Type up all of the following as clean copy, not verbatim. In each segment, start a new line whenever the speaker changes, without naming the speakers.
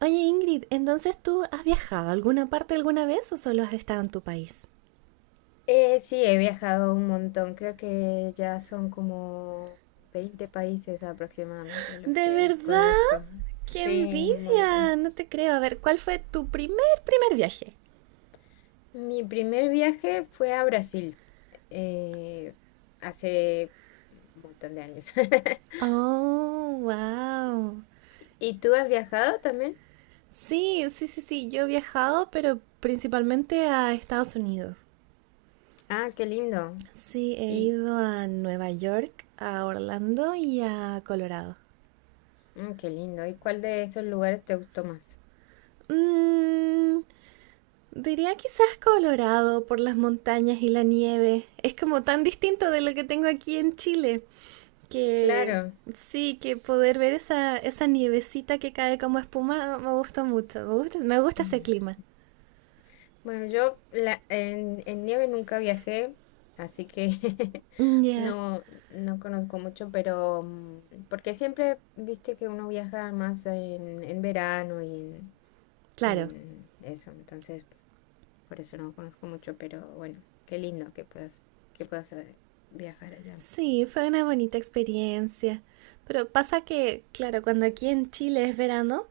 Oye Ingrid, entonces ¿tú has viajado a alguna parte alguna vez o solo has estado en tu país?
Sí, he viajado un montón. Creo que ya son como 20 países aproximadamente los
¿De
que
verdad?
conozco.
¡Qué
Sí, un
envidia!
montón.
No te creo. A ver, ¿cuál fue tu primer viaje?
Mi primer viaje fue a Brasil, eh, hace un montón de años.
Oh, wow.
¿Y tú has viajado también?
Sí, sí, sí, sí. Yo he viajado, pero principalmente a Estados Unidos.
Ah, qué lindo.
Sí, he
Y
ido a Nueva York, a Orlando y a Colorado.
qué lindo. ¿Y cuál de esos lugares te gustó más?
Mm, diría quizás Colorado por las montañas y la nieve. Es como tan distinto de lo que tengo aquí en Chile, que
Claro.
sí, que poder ver esa nievecita que cae como espuma me gusta mucho, me gusta ese clima.
Bueno, en nieve nunca viajé, así que
Mm, ya,
no, no conozco mucho, pero, porque siempre viste que uno viaja más en verano y en,
claro.
y en eso, entonces por eso no conozco mucho, pero bueno, qué lindo que puedas viajar allá.
Sí, fue una bonita experiencia. Pero pasa que, claro, cuando aquí en Chile es verano,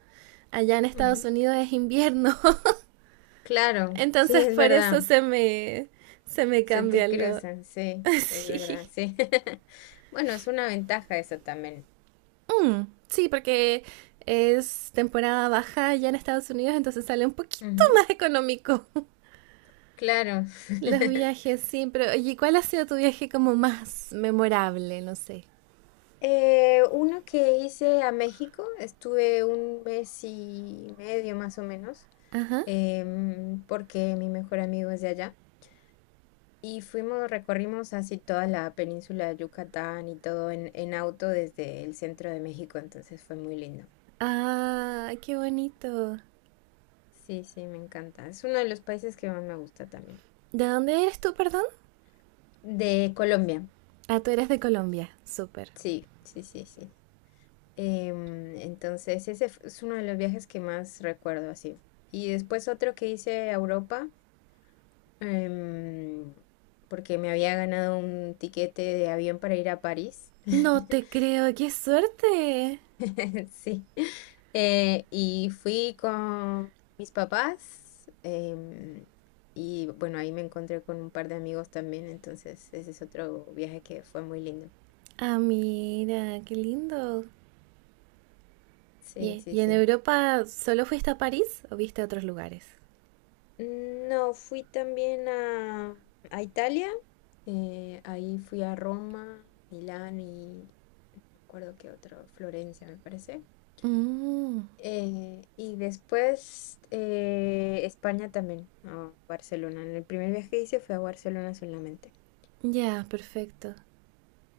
allá en Estados
Ujú.
Unidos es invierno.
Claro, sí,
Entonces
es
por eso
verdad,
se me
se te
cambian lo...
cruzan, sí, es
Sí.
verdad, sí. Bueno, es una ventaja eso también.
Mm, sí, porque es temporada baja ya en Estados Unidos, entonces sale un poquito
Ujú,
más económico
claro.
los viajes, sí. Pero, oye, ¿cuál ha sido tu viaje como más memorable? No sé.
Uno que hice a México, estuve un mes y medio más o menos,
Ajá.
porque mi mejor amigo es de allá. Y fuimos, recorrimos así toda la península de Yucatán y todo en auto desde el centro de México, entonces fue muy lindo.
Ah, qué bonito.
Sí, sí, me encanta. Es uno de los países que más me gusta también.
¿De dónde eres tú, perdón?
De Colombia,
Ah, tú eres de Colombia. Súper.
sí, sí, sí, sí. Entonces, es uno de los viajes que más recuerdo así. Y después otro que hice a Europa, em, porque me había ganado un tiquete de avión para ir a París.
No te creo, qué suerte.
Sí. Y fui con mis papás. Y bueno, ahí me encontré con un par de amigos también. Entonces, ese es otro viaje que fue muy lindo.
Ah, mira, qué lindo.
Sí, sí,
Y en
sí.
Europa solo fuiste a París o viste a otros lugares?
No, fui también a Italia. Ahí fui a Roma, Milán y no me acuerdo qué otro, Florencia, me parece.
Mm,
Y después España también, a Barcelona. En el primer viaje que hice fue a Barcelona solamente.
ya, perfecto.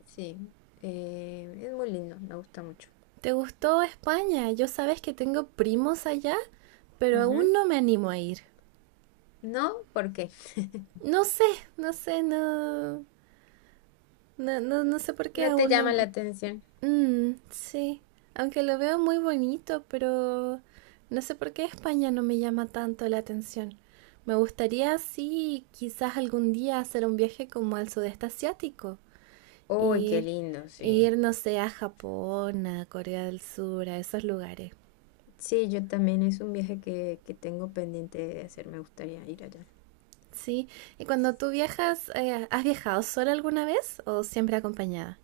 Sí, es muy lindo, me gusta mucho.
¿Te gustó España? Yo sabes que tengo primos allá, pero aún
Ujú.
no me animo a ir.
No, ¿por qué?
No sé, no sé, no, no, no, no sé por qué
No te
aún no.
llama la atención.
Mm, sí, aunque lo veo muy bonito, pero no sé por qué España no me llama tanto la atención. Me gustaría, sí, quizás algún día hacer un viaje como al sudeste asiático,
Uy, qué
ir,
lindo, sí.
ir, no sé, a Japón, a Corea del Sur, a esos lugares.
Sí, yo también es un viaje que tengo pendiente de hacer, me gustaría ir allá.
Sí, y cuando tú viajas, ¿has viajado sola alguna vez o siempre acompañada?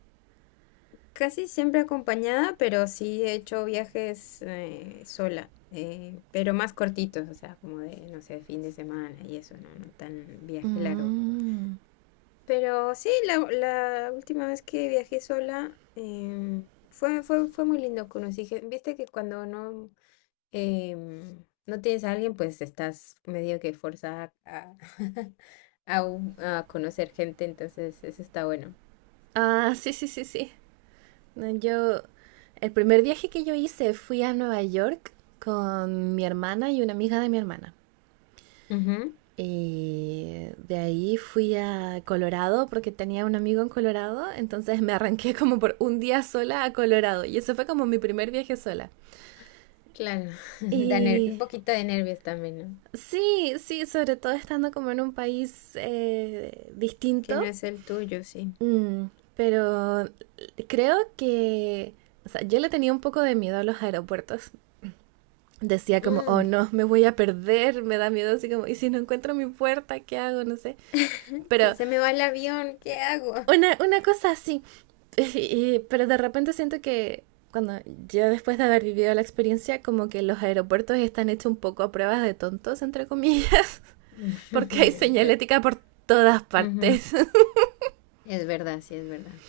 Casi siempre acompañada, pero sí he hecho viajes sola, pero más cortitos, o sea, como de, no sé, fin de semana y eso, no, no tan viaje largo.
Mm.
Pero sí, la última vez que viajé sola, fue muy lindo. Viste que cuando no, no tienes a alguien, pues estás medio que forzada a, a conocer gente, entonces eso está bueno.
Ah, sí, sí, sí, sí. No, yo, el primer viaje que yo hice fui a Nueva York con mi hermana y una amiga de mi hermana. Y de ahí fui a Colorado porque tenía un amigo en Colorado, entonces me arranqué como por un día sola a Colorado y eso fue como mi primer viaje sola.
Claro,
Y
un poquito de nervios también, ¿no?
sí, sí, sobre todo estando como en un país
Que no
distinto.
es el tuyo, sí.
Mm, pero creo que, o sea, yo le tenía un poco de miedo a los aeropuertos. Decía como, oh
Mm,
no, me voy a perder, me da miedo así como, ¿y si no encuentro mi puerta, qué hago? No sé.
Si
Pero
se me va el avión, ¿qué hago?
una cosa así. Y- pero de repente siento que cuando yo, después de haber vivido la experiencia, como que los aeropuertos están hechos un poco a pruebas de tontos, entre comillas, porque hay
Es ver-
señalética por todas
Ujú,
partes.
es verdad, sí, es verdad.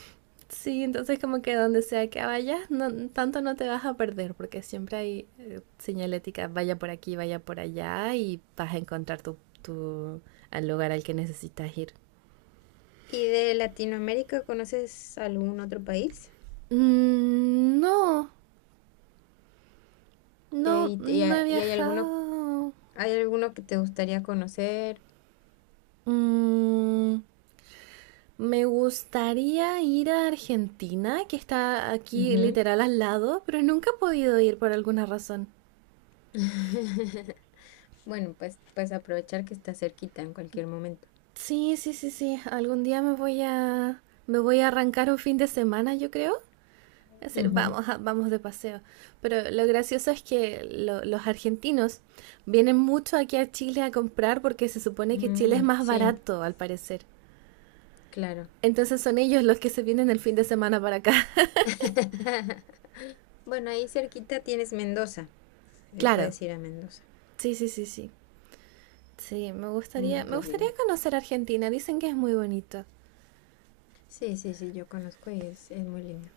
Sí, entonces como que donde sea que vayas, no, tanto no te vas a perder, porque siempre hay señalética, vaya por aquí, vaya por allá, y vas a encontrar tu, al lugar al que necesitas ir.
¿Y de Latinoamérica conoces algún otro país?
Mm, no,
Eh,
no,
¿y, te- y
no he
a- y
viajado.
hay alguno que te gustaría conocer?
Mm, me gustaría ir a Argentina, que está aquí
Ujú.
literal al lado, pero nunca he podido ir por alguna razón.
Bueno, pues aprovechar que está cerquita en cualquier momento.
Sí, sí, sí, sí. Algún día me voy a arrancar un fin de semana, yo creo. Es decir,
Ujú.
vamos, a- vamos de paseo. Pero lo gracioso es que lo- los argentinos vienen mucho aquí a Chile a comprar porque se supone que Chile es
Mm,
más
sí,
barato, al parecer.
claro.
Entonces son ellos los que se vienen el fin de semana para acá.
Bueno, ahí cerquita tienes Mendoza. Ahí
Claro.
puedes ir a Mendoza.
Sí, sí, sí, sí. Sí,
Mm,
me
qué
gustaría
lindo.
conocer Argentina. Dicen que es muy bonito.
Sí, sí, sí, yo conozco y es muy lindo.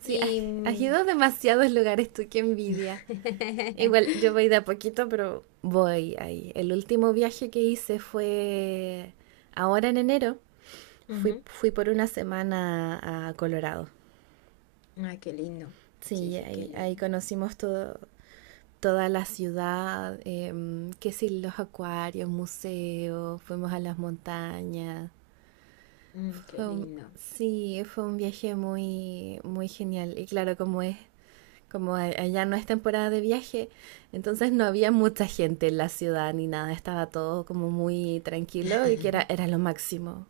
Sí, ay,
Y...
has ido
mm,
a demasiados lugares tú, qué envidia. Igual, yo voy de a poquito, pero voy ahí. El último viaje que hice fue ahora en enero. Fui,
ujú.
fui por una semana a Colorado.
Ay, qué lindo. Sí,
Sí,
sí, qué
ahí, ahí
lindo.
conocimos todo, toda la ciudad, em, qué sé, los acuarios, museos, fuimos a las montañas.
Mm, qué lindo.
Sí, fue un viaje muy, muy genial. Y claro, como es allá no es temporada de viaje, entonces no había mucha gente en la ciudad ni nada, estaba todo como muy tranquilo y que era, era lo máximo.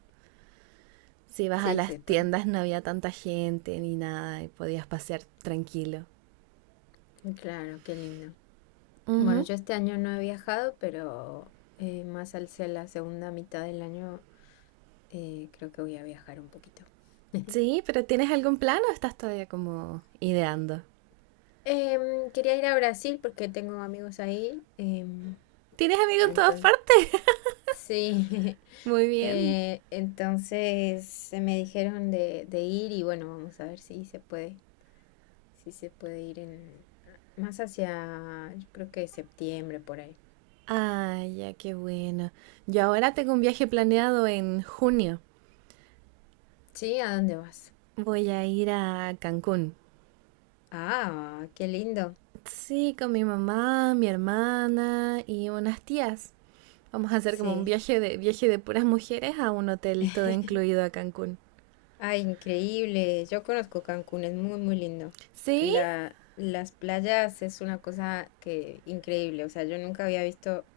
Si ibas a
Sí,
las
sí, pues,
tiendas no había tanta gente ni nada y podías pasear tranquilo.
claro, qué lindo. Bueno,
Ujú.
yo este año no he viajado, pero más al ser la segunda mitad del año, creo que voy a viajar un poquito.
Sí, pero ¿tienes algún plan o estás todavía como ideando?
Quería ir a Brasil porque tengo amigos ahí. em,
¿Tienes amigos en todas
entonces,
partes?
sí.
Muy bien.
Me dijeron de ir y bueno, vamos a ver si se puede, si se puede ir en más hacia, yo creo que septiembre por ahí.
Ay, ya, qué bueno. Yo ahora tengo un viaje planeado en junio.
Sí, ¿a dónde vas?
Voy a ir a Cancún.
Ah, qué lindo.
Sí, con mi mamá, mi hermana y unas tías. Vamos a hacer como un
Sí.
viaje de puras mujeres a un hotel todo incluido a Cancún.
Ay, increíble. Yo conozco Cancún, es muy, muy lindo.
¿Sí?
Las playas es una cosa que increíble. O sea, yo nunca había visto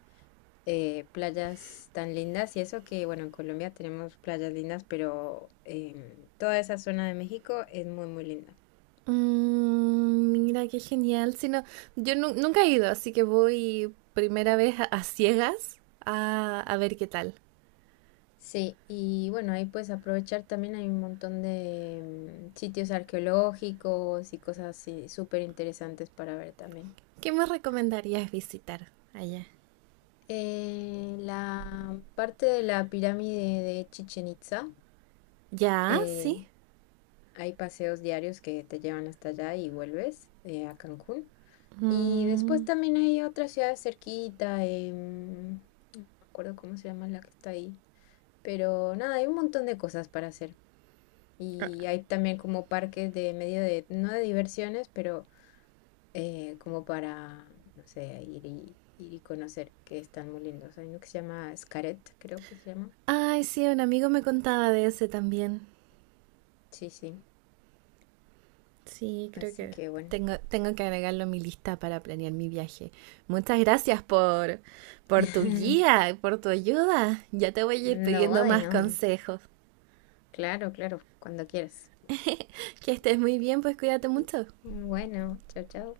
playas tan lindas y eso que, bueno, en Colombia tenemos playas lindas, pero toda esa zona de México es muy, muy linda.
Mm, mira qué genial. Si no, yo nu- nunca he ido, así que voy primera vez a ciegas a ver qué tal.
Sí, y bueno, ahí puedes aprovechar también hay un montón de sitios arqueológicos y cosas así súper interesantes para ver también.
¿Qué me recomendarías visitar allá?
La parte de la pirámide de Chichen Itza,
Ya,
eh,
sí.
hay paseos diarios que te llevan hasta allá y vuelves a Cancún. Y después
Mm.
también hay otra ciudad cerquita, no me acuerdo cómo se llama la que está ahí. Pero nada, hay un montón de cosas para hacer. Y hay también como parques de no de diversiones, pero como para, no sé, ir ir y conocer, que están muy lindos. Hay uno que se llama Xcaret, creo que se llama.
Ay, sí, un amigo me contaba de ese también.
Sí, sí.
Sí, creo
Así
que
que bueno.
tengo, tengo que agregarlo a mi lista para planear mi viaje. Muchas gracias por tu guía, por tu ayuda. Ya te voy a ir
No,
pidiendo
de
más
no.
consejos.
Claro, claro, cuando quieras.
Que estés muy bien, pues cuídate mucho.
Bueno, chao, chao.